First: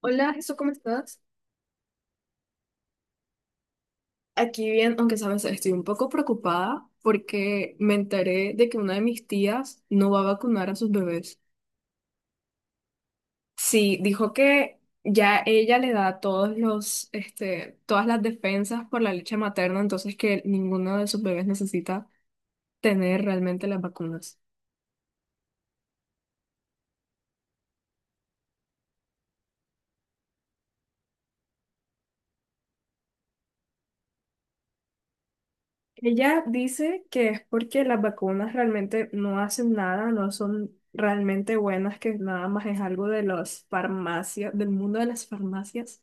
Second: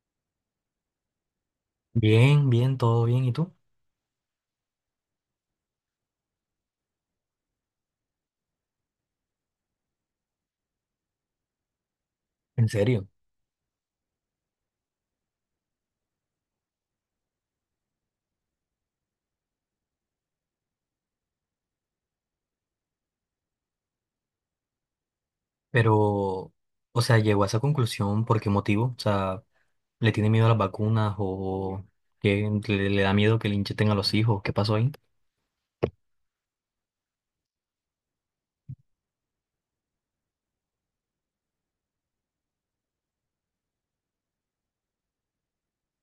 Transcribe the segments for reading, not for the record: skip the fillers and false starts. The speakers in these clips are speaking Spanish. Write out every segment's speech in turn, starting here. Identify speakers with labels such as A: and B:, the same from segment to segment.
A: Hola, Jesús, ¿cómo estás?
B: Bien, bien, todo bien. ¿Y tú?
A: Aquí bien, aunque sabes, estoy un poco preocupada porque me enteré de que una de mis tías no va a vacunar a sus bebés.
B: En serio.
A: Sí, dijo que ya ella le da todas las defensas por la leche materna, entonces que ninguno de sus bebés necesita tener realmente las vacunas.
B: Pero, o sea, llegó a esa conclusión por qué motivo. O sea, ¿le tiene miedo a las vacunas o que le da miedo que le inyecten a los hijos? ¿Qué pasó ahí?
A: Ella dice que es porque las vacunas realmente no hacen nada, no son realmente buenas, que nada más es algo de las farmacias, del mundo de las farmacias,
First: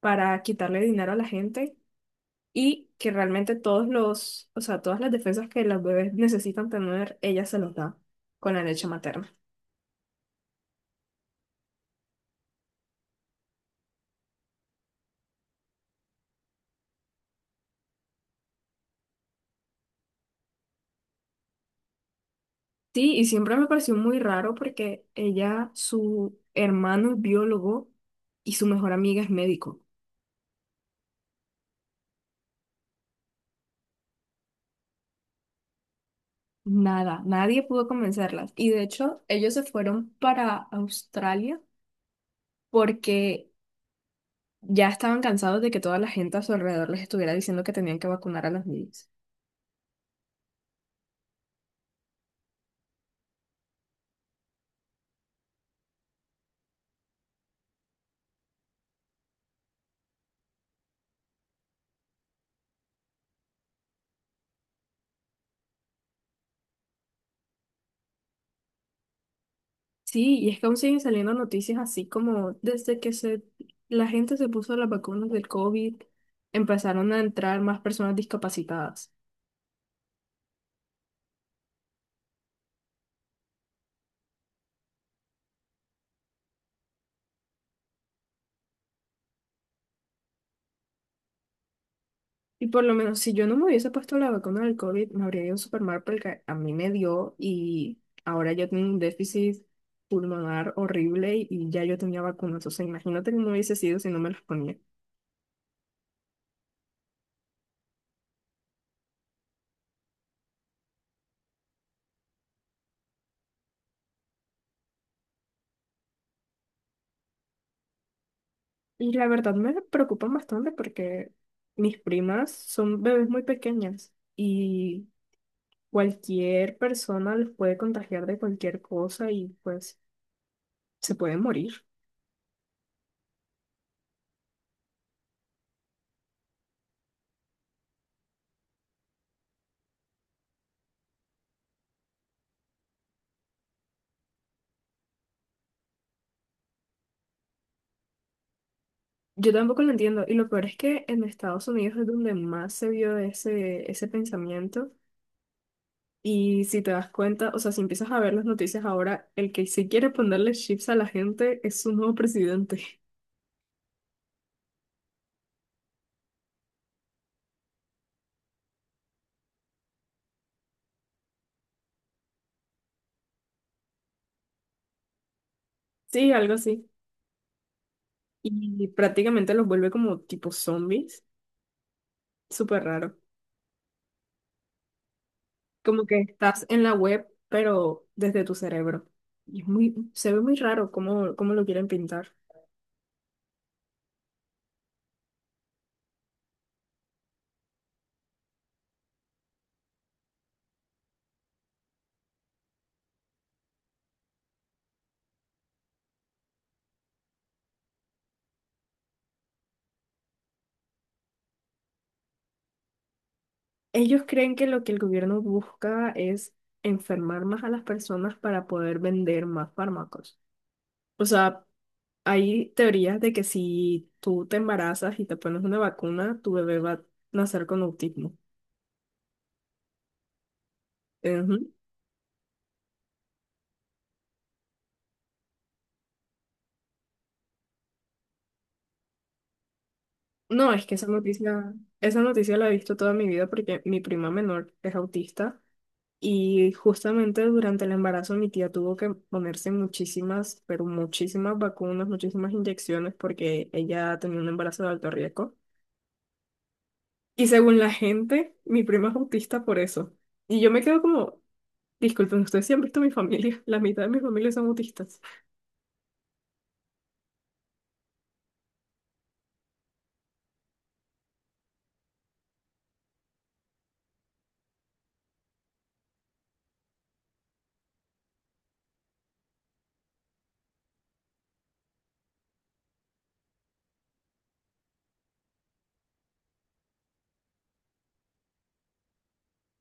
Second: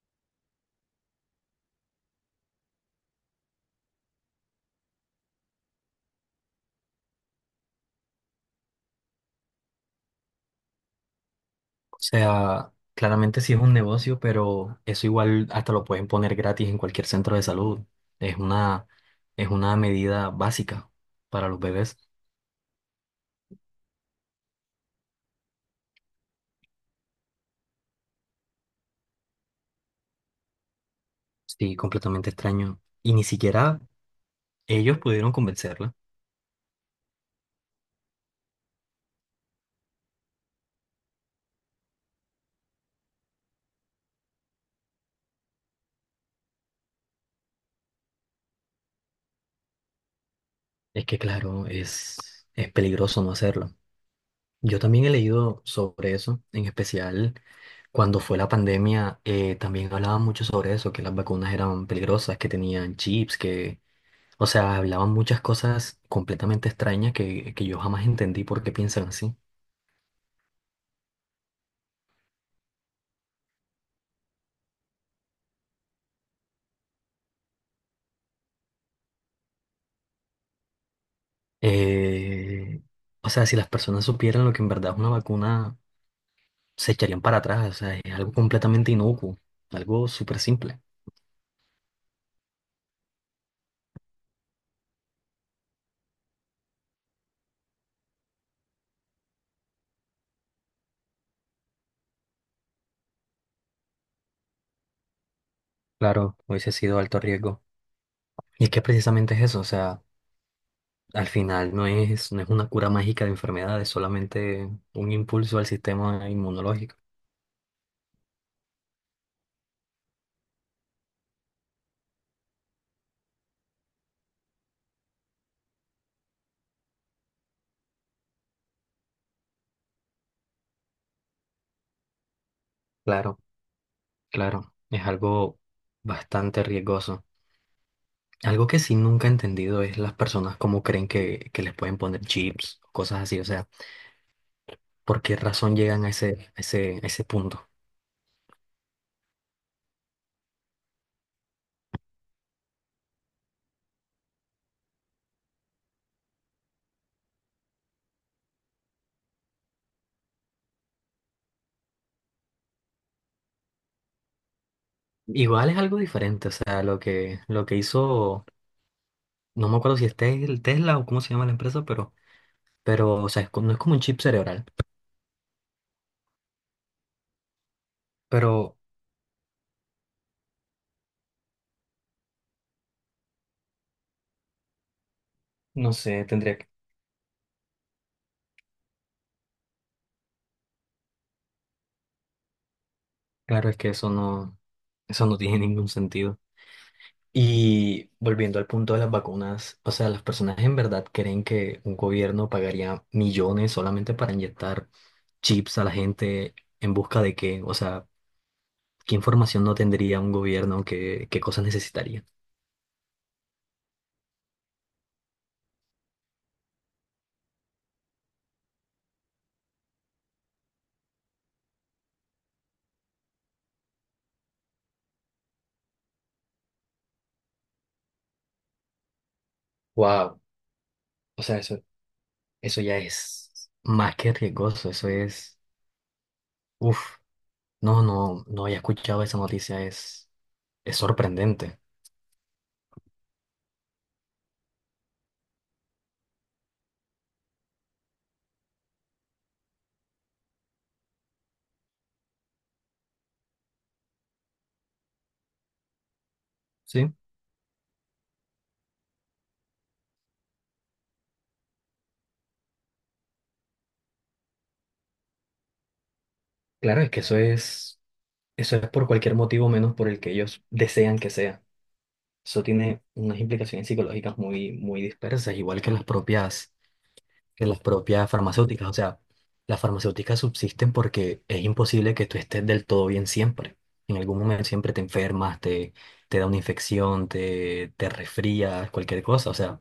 A: para quitarle dinero a la gente y que realmente o sea, todas las defensas que los bebés necesitan tener, ella se los da con la leche materna.
B: O sea, claramente sí es un negocio, pero eso igual hasta lo pueden poner gratis en cualquier centro de salud. Es una, es una medida básica para los bebés.
A: Sí, y siempre me pareció muy raro porque ella, su hermano es biólogo y su mejor amiga es médico.
B: Sí, completamente extraño. Y ni siquiera ellos pudieron convencerla.
A: Nada, nadie pudo convencerlas. Y de hecho, ellos se fueron para Australia porque ya estaban cansados de que toda la gente a su alrededor les estuviera diciendo que tenían que vacunar a los niños.
B: Es que, claro, es peligroso no hacerlo. Yo también he leído sobre eso, en especial cuando fue la pandemia, también hablaban mucho sobre eso, que las vacunas eran peligrosas, que tenían chips, que, o sea, hablaban muchas cosas completamente extrañas que yo jamás entendí por qué piensan así.
A: Sí, y es que aún siguen saliendo noticias así como la gente se puso las vacunas del COVID, empezaron a entrar más personas discapacitadas.
B: Eh, o sea, si las personas supieran lo que en verdad es una vacuna, se echarían para atrás, o sea, es algo completamente inocuo, algo súper simple.
A: Y por lo menos si yo no me hubiese puesto la vacuna del COVID, me habría ido súper mal porque a mí me dio y ahora yo tengo un déficit pulmonar horrible y ya yo tenía vacunas. O sea, imagínate cómo hubiese sido si no me las ponía.
B: Claro, hubiese sido alto riesgo. Y es que precisamente es eso, o sea, al final no es una cura mágica de enfermedades, solamente un impulso al sistema inmunológico.
A: Y la verdad me preocupan bastante porque mis primas son bebés muy pequeñas y cualquier persona les puede contagiar de cualquier cosa y pues se pueden morir.
B: Claro, claro, es algo bastante riesgoso. Algo que sí nunca he entendido es las personas cómo creen que les pueden poner chips, cosas así, o sea, por qué razón llegan a ese punto.
A: Yo tampoco lo entiendo. Y lo peor es que en Estados Unidos es donde más se vio ese pensamiento. Y si te das cuenta, o sea, si empiezas a ver las noticias ahora, el que sí quiere ponerle chips a la gente es su nuevo presidente.
B: Igual es algo diferente, o sea, lo que hizo, no me acuerdo si es Tesla o cómo se llama la empresa, pero, o sea, no es como un chip cerebral,
A: Sí, algo así.
B: pero
A: Y prácticamente los vuelve como tipo zombies. Súper raro.
B: no
A: Como que
B: sé, tendría
A: estás
B: que.
A: en la web, pero desde tu cerebro. Y es muy, se ve muy raro cómo lo quieren pintar.
B: Claro, es que eso no tiene ningún sentido. Y volviendo al punto de las vacunas, o sea, las personas en verdad creen que un gobierno pagaría millones solamente para inyectar chips a la gente en busca de qué, o sea, qué información no tendría un gobierno, qué cosas necesitaría.
A: Ellos creen que lo que el gobierno busca es enfermar más a las personas para poder vender más fármacos. O sea, hay teorías de que si tú te embarazas y te pones una vacuna, tu bebé va a nacer con autismo.
B: Wow, o sea,
A: Ujú.
B: eso ya es más que riesgoso, eso es, uff, no había escuchado esa noticia,
A: No, es que
B: es
A: esa noticia,
B: sorprendente.
A: esa noticia la he visto toda mi vida porque mi prima menor es autista y justamente durante el embarazo mi tía tuvo que ponerse muchísimas, pero muchísimas vacunas, muchísimas inyecciones porque ella tenía un embarazo de alto riesgo.
B: Sí,
A: Y según la gente, mi prima es autista por eso. Y yo me quedo como, disculpen, ustedes sí han visto mi familia, la mitad de mi familia son autistas.
B: claro, es que eso es. Eso es por cualquier motivo menos por el que ellos desean que sea. Eso tiene unas implicaciones psicológicas muy, muy dispersas, igual que las propias farmacéuticas. O sea, las farmacéuticas subsisten porque es imposible que tú estés del todo bien siempre. En algún momento siempre te enfermas, te da una infección, te resfrías, cualquier cosa. O sea,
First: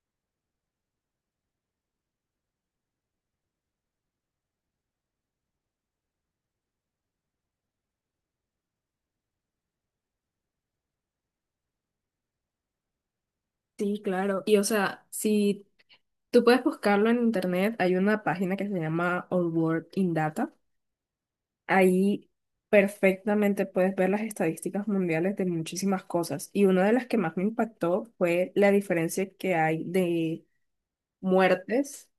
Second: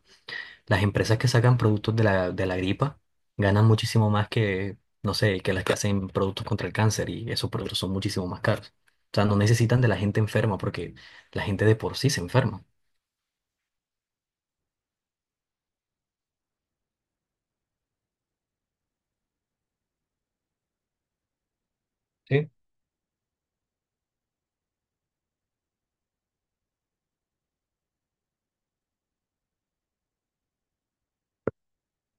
B: las empresas que sacan productos de la gripa ganan muchísimo más que, no sé, que las que hacen productos contra el cáncer y esos productos son muchísimo más caros. O sea, no necesitan de la gente enferma porque la gente de por sí se enferma.
A: Sí, claro. Y o sea, si tú puedes buscarlo en internet, hay una página que se llama All World in Data. Ahí
B: Sí.
A: perfectamente puedes ver las estadísticas mundiales de muchísimas cosas. Y una de las que más me impactó fue la diferencia que hay de muertes,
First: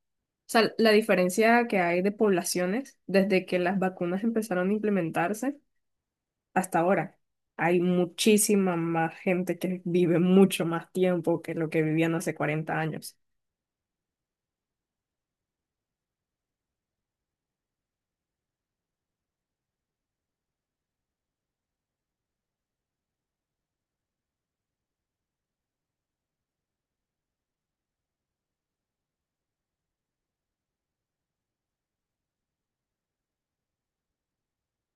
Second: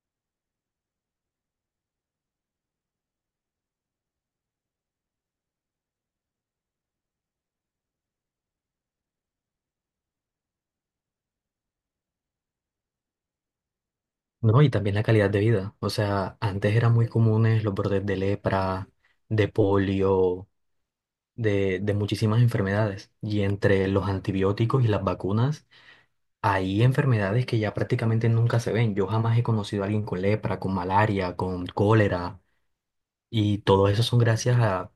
A: o sea, la diferencia que hay de poblaciones desde que las vacunas empezaron a implementarse hasta ahora. Hay muchísima más gente que vive mucho más tiempo que lo que vivían hace 40 años.
B: No, y también la calidad de vida. O sea, antes eran muy comunes los brotes de lepra, de polio, de muchísimas enfermedades. Y entre los antibióticos y las vacunas, hay enfermedades que ya prácticamente nunca se ven. Yo jamás he conocido a alguien con lepra, con malaria, con cólera. Y todo eso son gracias a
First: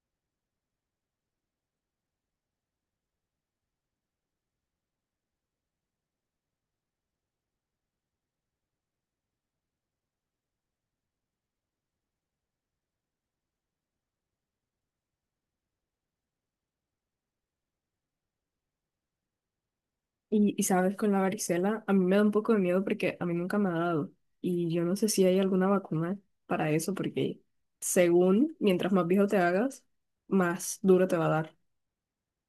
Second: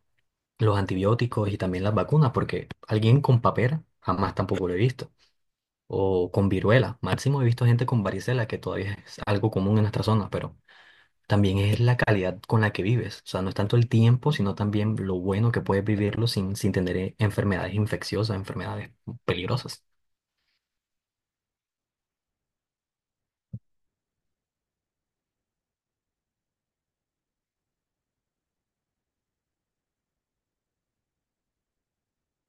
B: los antibióticos y también las vacunas, porque alguien con papera jamás tampoco lo he visto. O con viruela. Máximo he visto gente con varicela, que todavía es algo común en nuestra zona, pero también es la calidad con la que vives. O sea, no es tanto el tiempo, sino también lo bueno que puedes vivirlo sin tener enfermedades infecciosas, enfermedades peligrosas.
A: Y sabes, con la varicela, a mí me da un poco de miedo porque a mí nunca me ha dado. Y yo no sé si hay alguna vacuna para eso, porque según mientras más viejo te hagas, más duro te va a dar.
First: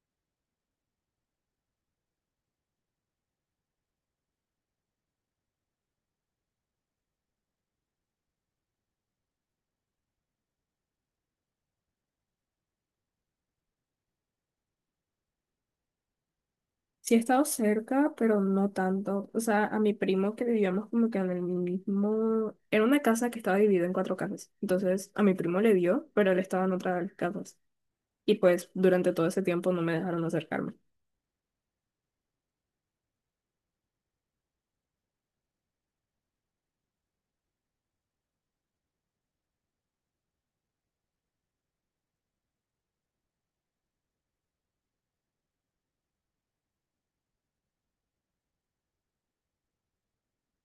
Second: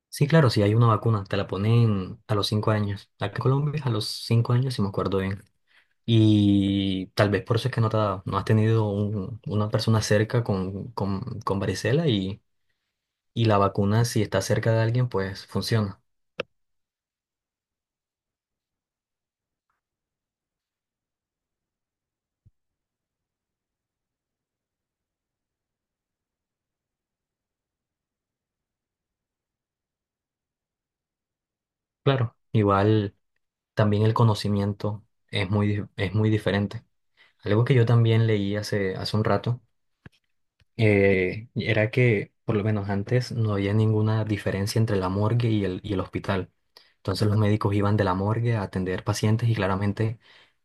B: Sí, claro, si hay una vacuna, te la ponen a los 5 años. Acá en Colombia, a los 5 años, si me acuerdo bien. Y tal vez por eso es que no has tenido una persona cerca con, con varicela y la vacuna, si está cerca de alguien, pues funciona.
A: Sí he estado cerca, pero no tanto. O sea, a mi primo que vivíamos como que en el mismo... Era una casa que estaba dividida en cuatro casas. Entonces, a mi primo le dio, pero él estaba en otra de las casas. Y pues durante todo ese tiempo no me dejaron acercarme.
B: Claro, igual también el conocimiento es es muy diferente. Algo que yo también leí hace un rato era que por lo menos antes no había ninguna diferencia entre la morgue y el hospital. Entonces los médicos iban de la morgue a atender pacientes y claramente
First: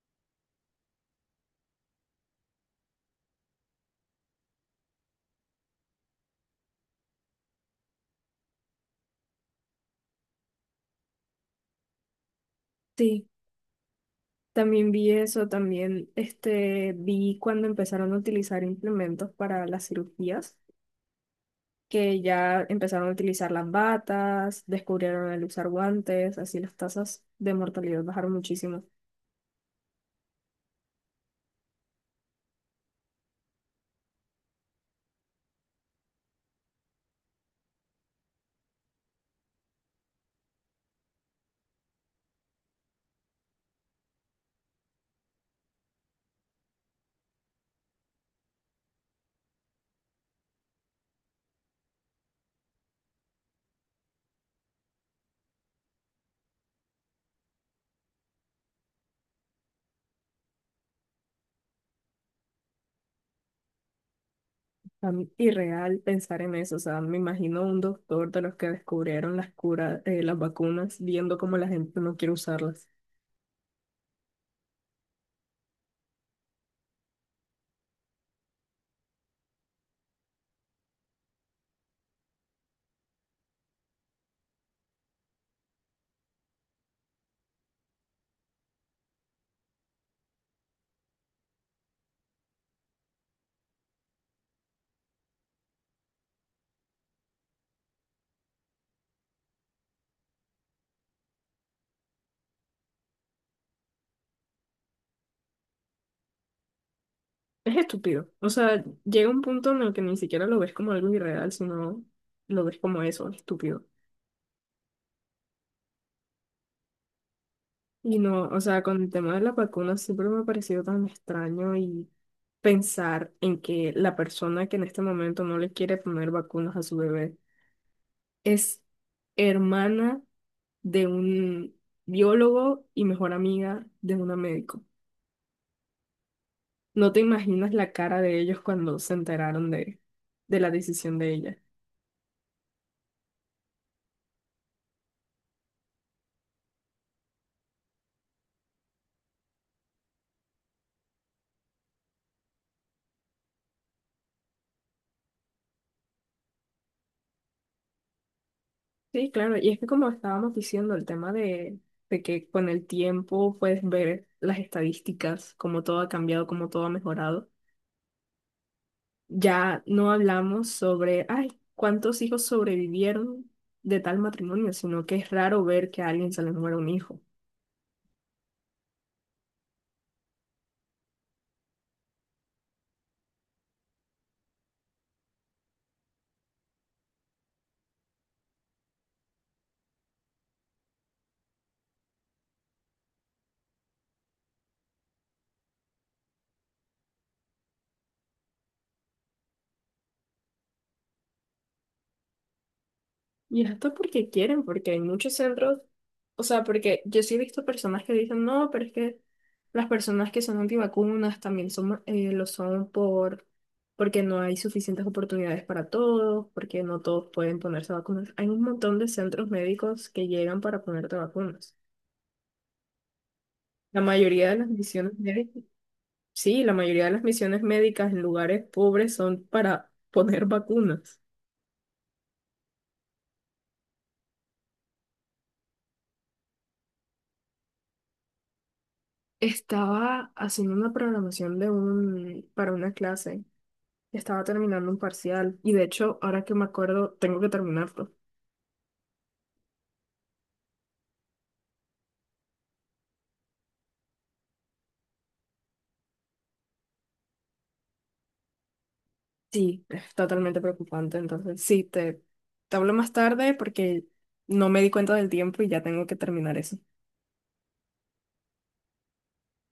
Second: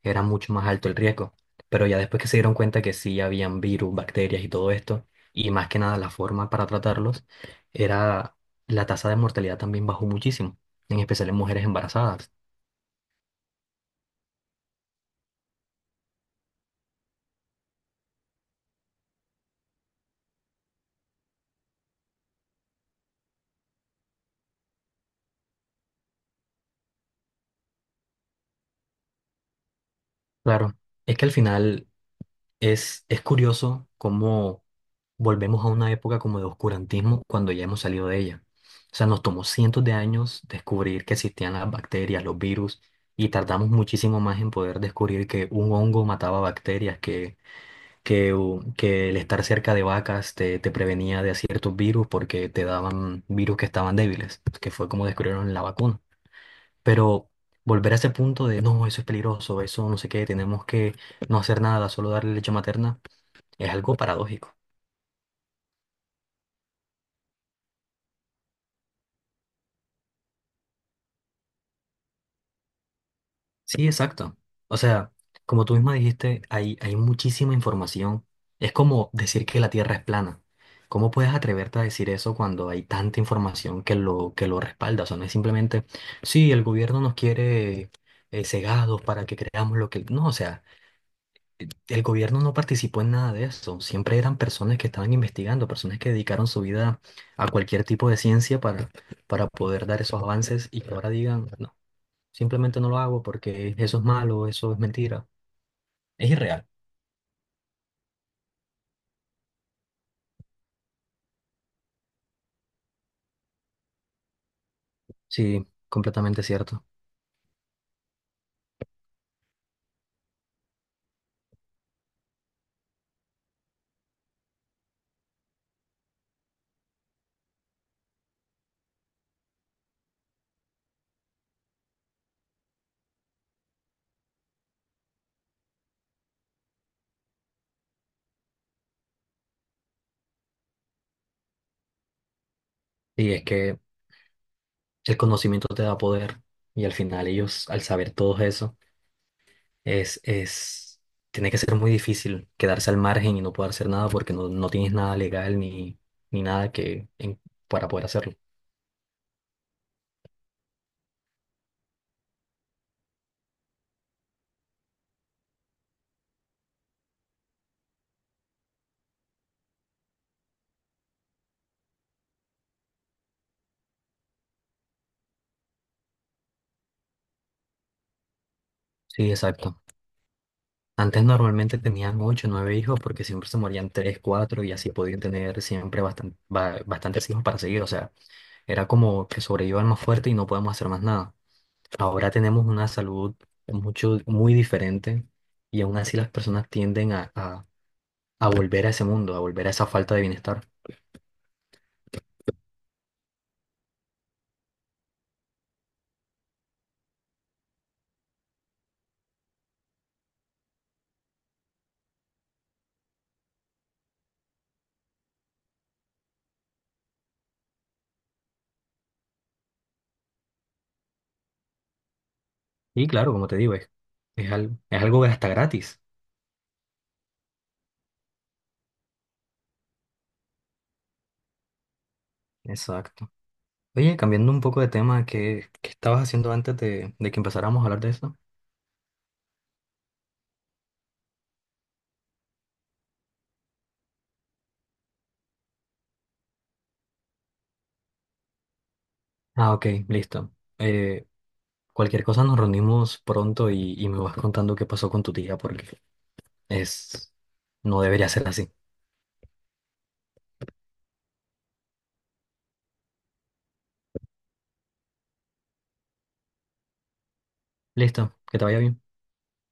B: era mucho más alto el riesgo. Pero ya después que se dieron cuenta que sí habían virus, bacterias y todo esto, y más que nada la forma para tratarlos, era la tasa de mortalidad también bajó muchísimo, en especial en mujeres embarazadas.
A: Sí, también vi eso, también vi cuando empezaron a utilizar implementos para las cirugías, que ya empezaron a utilizar las batas, descubrieron el usar guantes, así las tasas de mortalidad bajaron muchísimo.
B: Claro, es que al final es curioso cómo volvemos a una época como de oscurantismo cuando ya hemos salido de ella. O sea, nos tomó cientos de años descubrir que existían las bacterias, los virus, y tardamos muchísimo más en poder descubrir que un hongo mataba bacterias, que el estar cerca de vacas te prevenía de ciertos virus porque te daban virus que estaban débiles, que fue como descubrieron la vacuna. Pero volver a ese punto de, no, eso es peligroso, eso no sé qué, tenemos que no hacer nada, solo darle leche materna, es algo paradójico.
A: A mí, irreal pensar en eso, o sea, me imagino un doctor de los que descubrieron las curas, las vacunas, viendo cómo la gente no quiere usarlas.
B: Sí, exacto. O sea, como tú misma dijiste, hay muchísima información. Es como decir que la Tierra es plana. ¿Cómo puedes atreverte a decir eso cuando hay tanta información que lo respalda? O sea, no es simplemente, sí, el gobierno nos quiere cegados para que creamos lo que... No, o sea, el gobierno no participó en nada de eso. Siempre eran personas que estaban investigando, personas que dedicaron su vida a cualquier tipo de ciencia para poder dar esos avances y que ahora digan, no. Simplemente no lo hago porque eso es malo, eso es mentira. Es irreal.
A: Es estúpido. O sea, llega un punto en el que ni siquiera lo ves como algo irreal, sino lo ves como eso, estúpido.
B: Sí, completamente cierto.
A: Y no, o sea, con el tema de las vacunas siempre me ha parecido tan extraño y pensar en que la persona que en este momento no le quiere poner vacunas a su bebé es hermana de un biólogo y mejor amiga de una médico. No te imaginas la cara de ellos cuando se enteraron de la decisión de ella.
B: Y es que el conocimiento te da poder y al final ellos, al saber todo eso, es, es, tiene que ser muy difícil quedarse al margen y no poder hacer nada porque no tienes nada legal ni, ni nada que en- para poder hacerlo.
A: Sí, claro, y es que como estábamos diciendo, el tema de que con el tiempo puedes ver las estadísticas, cómo todo ha cambiado, cómo todo ha mejorado. Ya no hablamos sobre, ay, cuántos hijos sobrevivieron de tal matrimonio, sino que es raro ver que a alguien se le muera un hijo.
B: Sí, exacto. Antes normalmente tenían ocho, nueve hijos porque siempre se morían tres, cuatro y así podían tener siempre bastantes hijos para seguir. O sea, era como que sobreviva el más fuerte y no podemos hacer más nada. Ahora tenemos una salud mucho, muy diferente y aún así las personas tienden a volver a ese mundo, a volver a esa falta de bienestar.
A: Y esto porque quieren, porque hay muchos centros, o sea, porque yo sí he visto personas que dicen, no, pero es que las personas que son antivacunas también son, lo son porque no hay suficientes oportunidades para todos, porque no todos pueden ponerse vacunas. Hay un montón de centros médicos que llegan para ponerte vacunas.
B: Y claro, como te digo,
A: La mayoría de las
B: es
A: misiones
B: algo hasta
A: médicas,
B: gratis.
A: sí, la mayoría de las misiones médicas en lugares pobres son para poner vacunas.
B: Exacto. Oye, cambiando un poco de tema, ¿qué estabas haciendo antes de que empezáramos a hablar de eso?
A: Estaba haciendo una programación para una clase. Estaba terminando un parcial y de hecho, ahora que me acuerdo, tengo que terminarlo.
B: Ah, ok, listo. Eh, cualquier cosa nos reunimos pronto y me vas contando qué pasó con tu tía porque es, no debería ser así.
A: Sí, es totalmente preocupante. Entonces, sí, te hablo más tarde porque no me di cuenta del tiempo y ya tengo que terminar eso.
B: Listo, que te vaya bien.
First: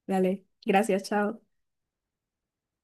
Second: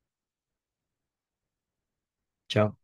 A: Dale, gracias, chao.
B: Chao.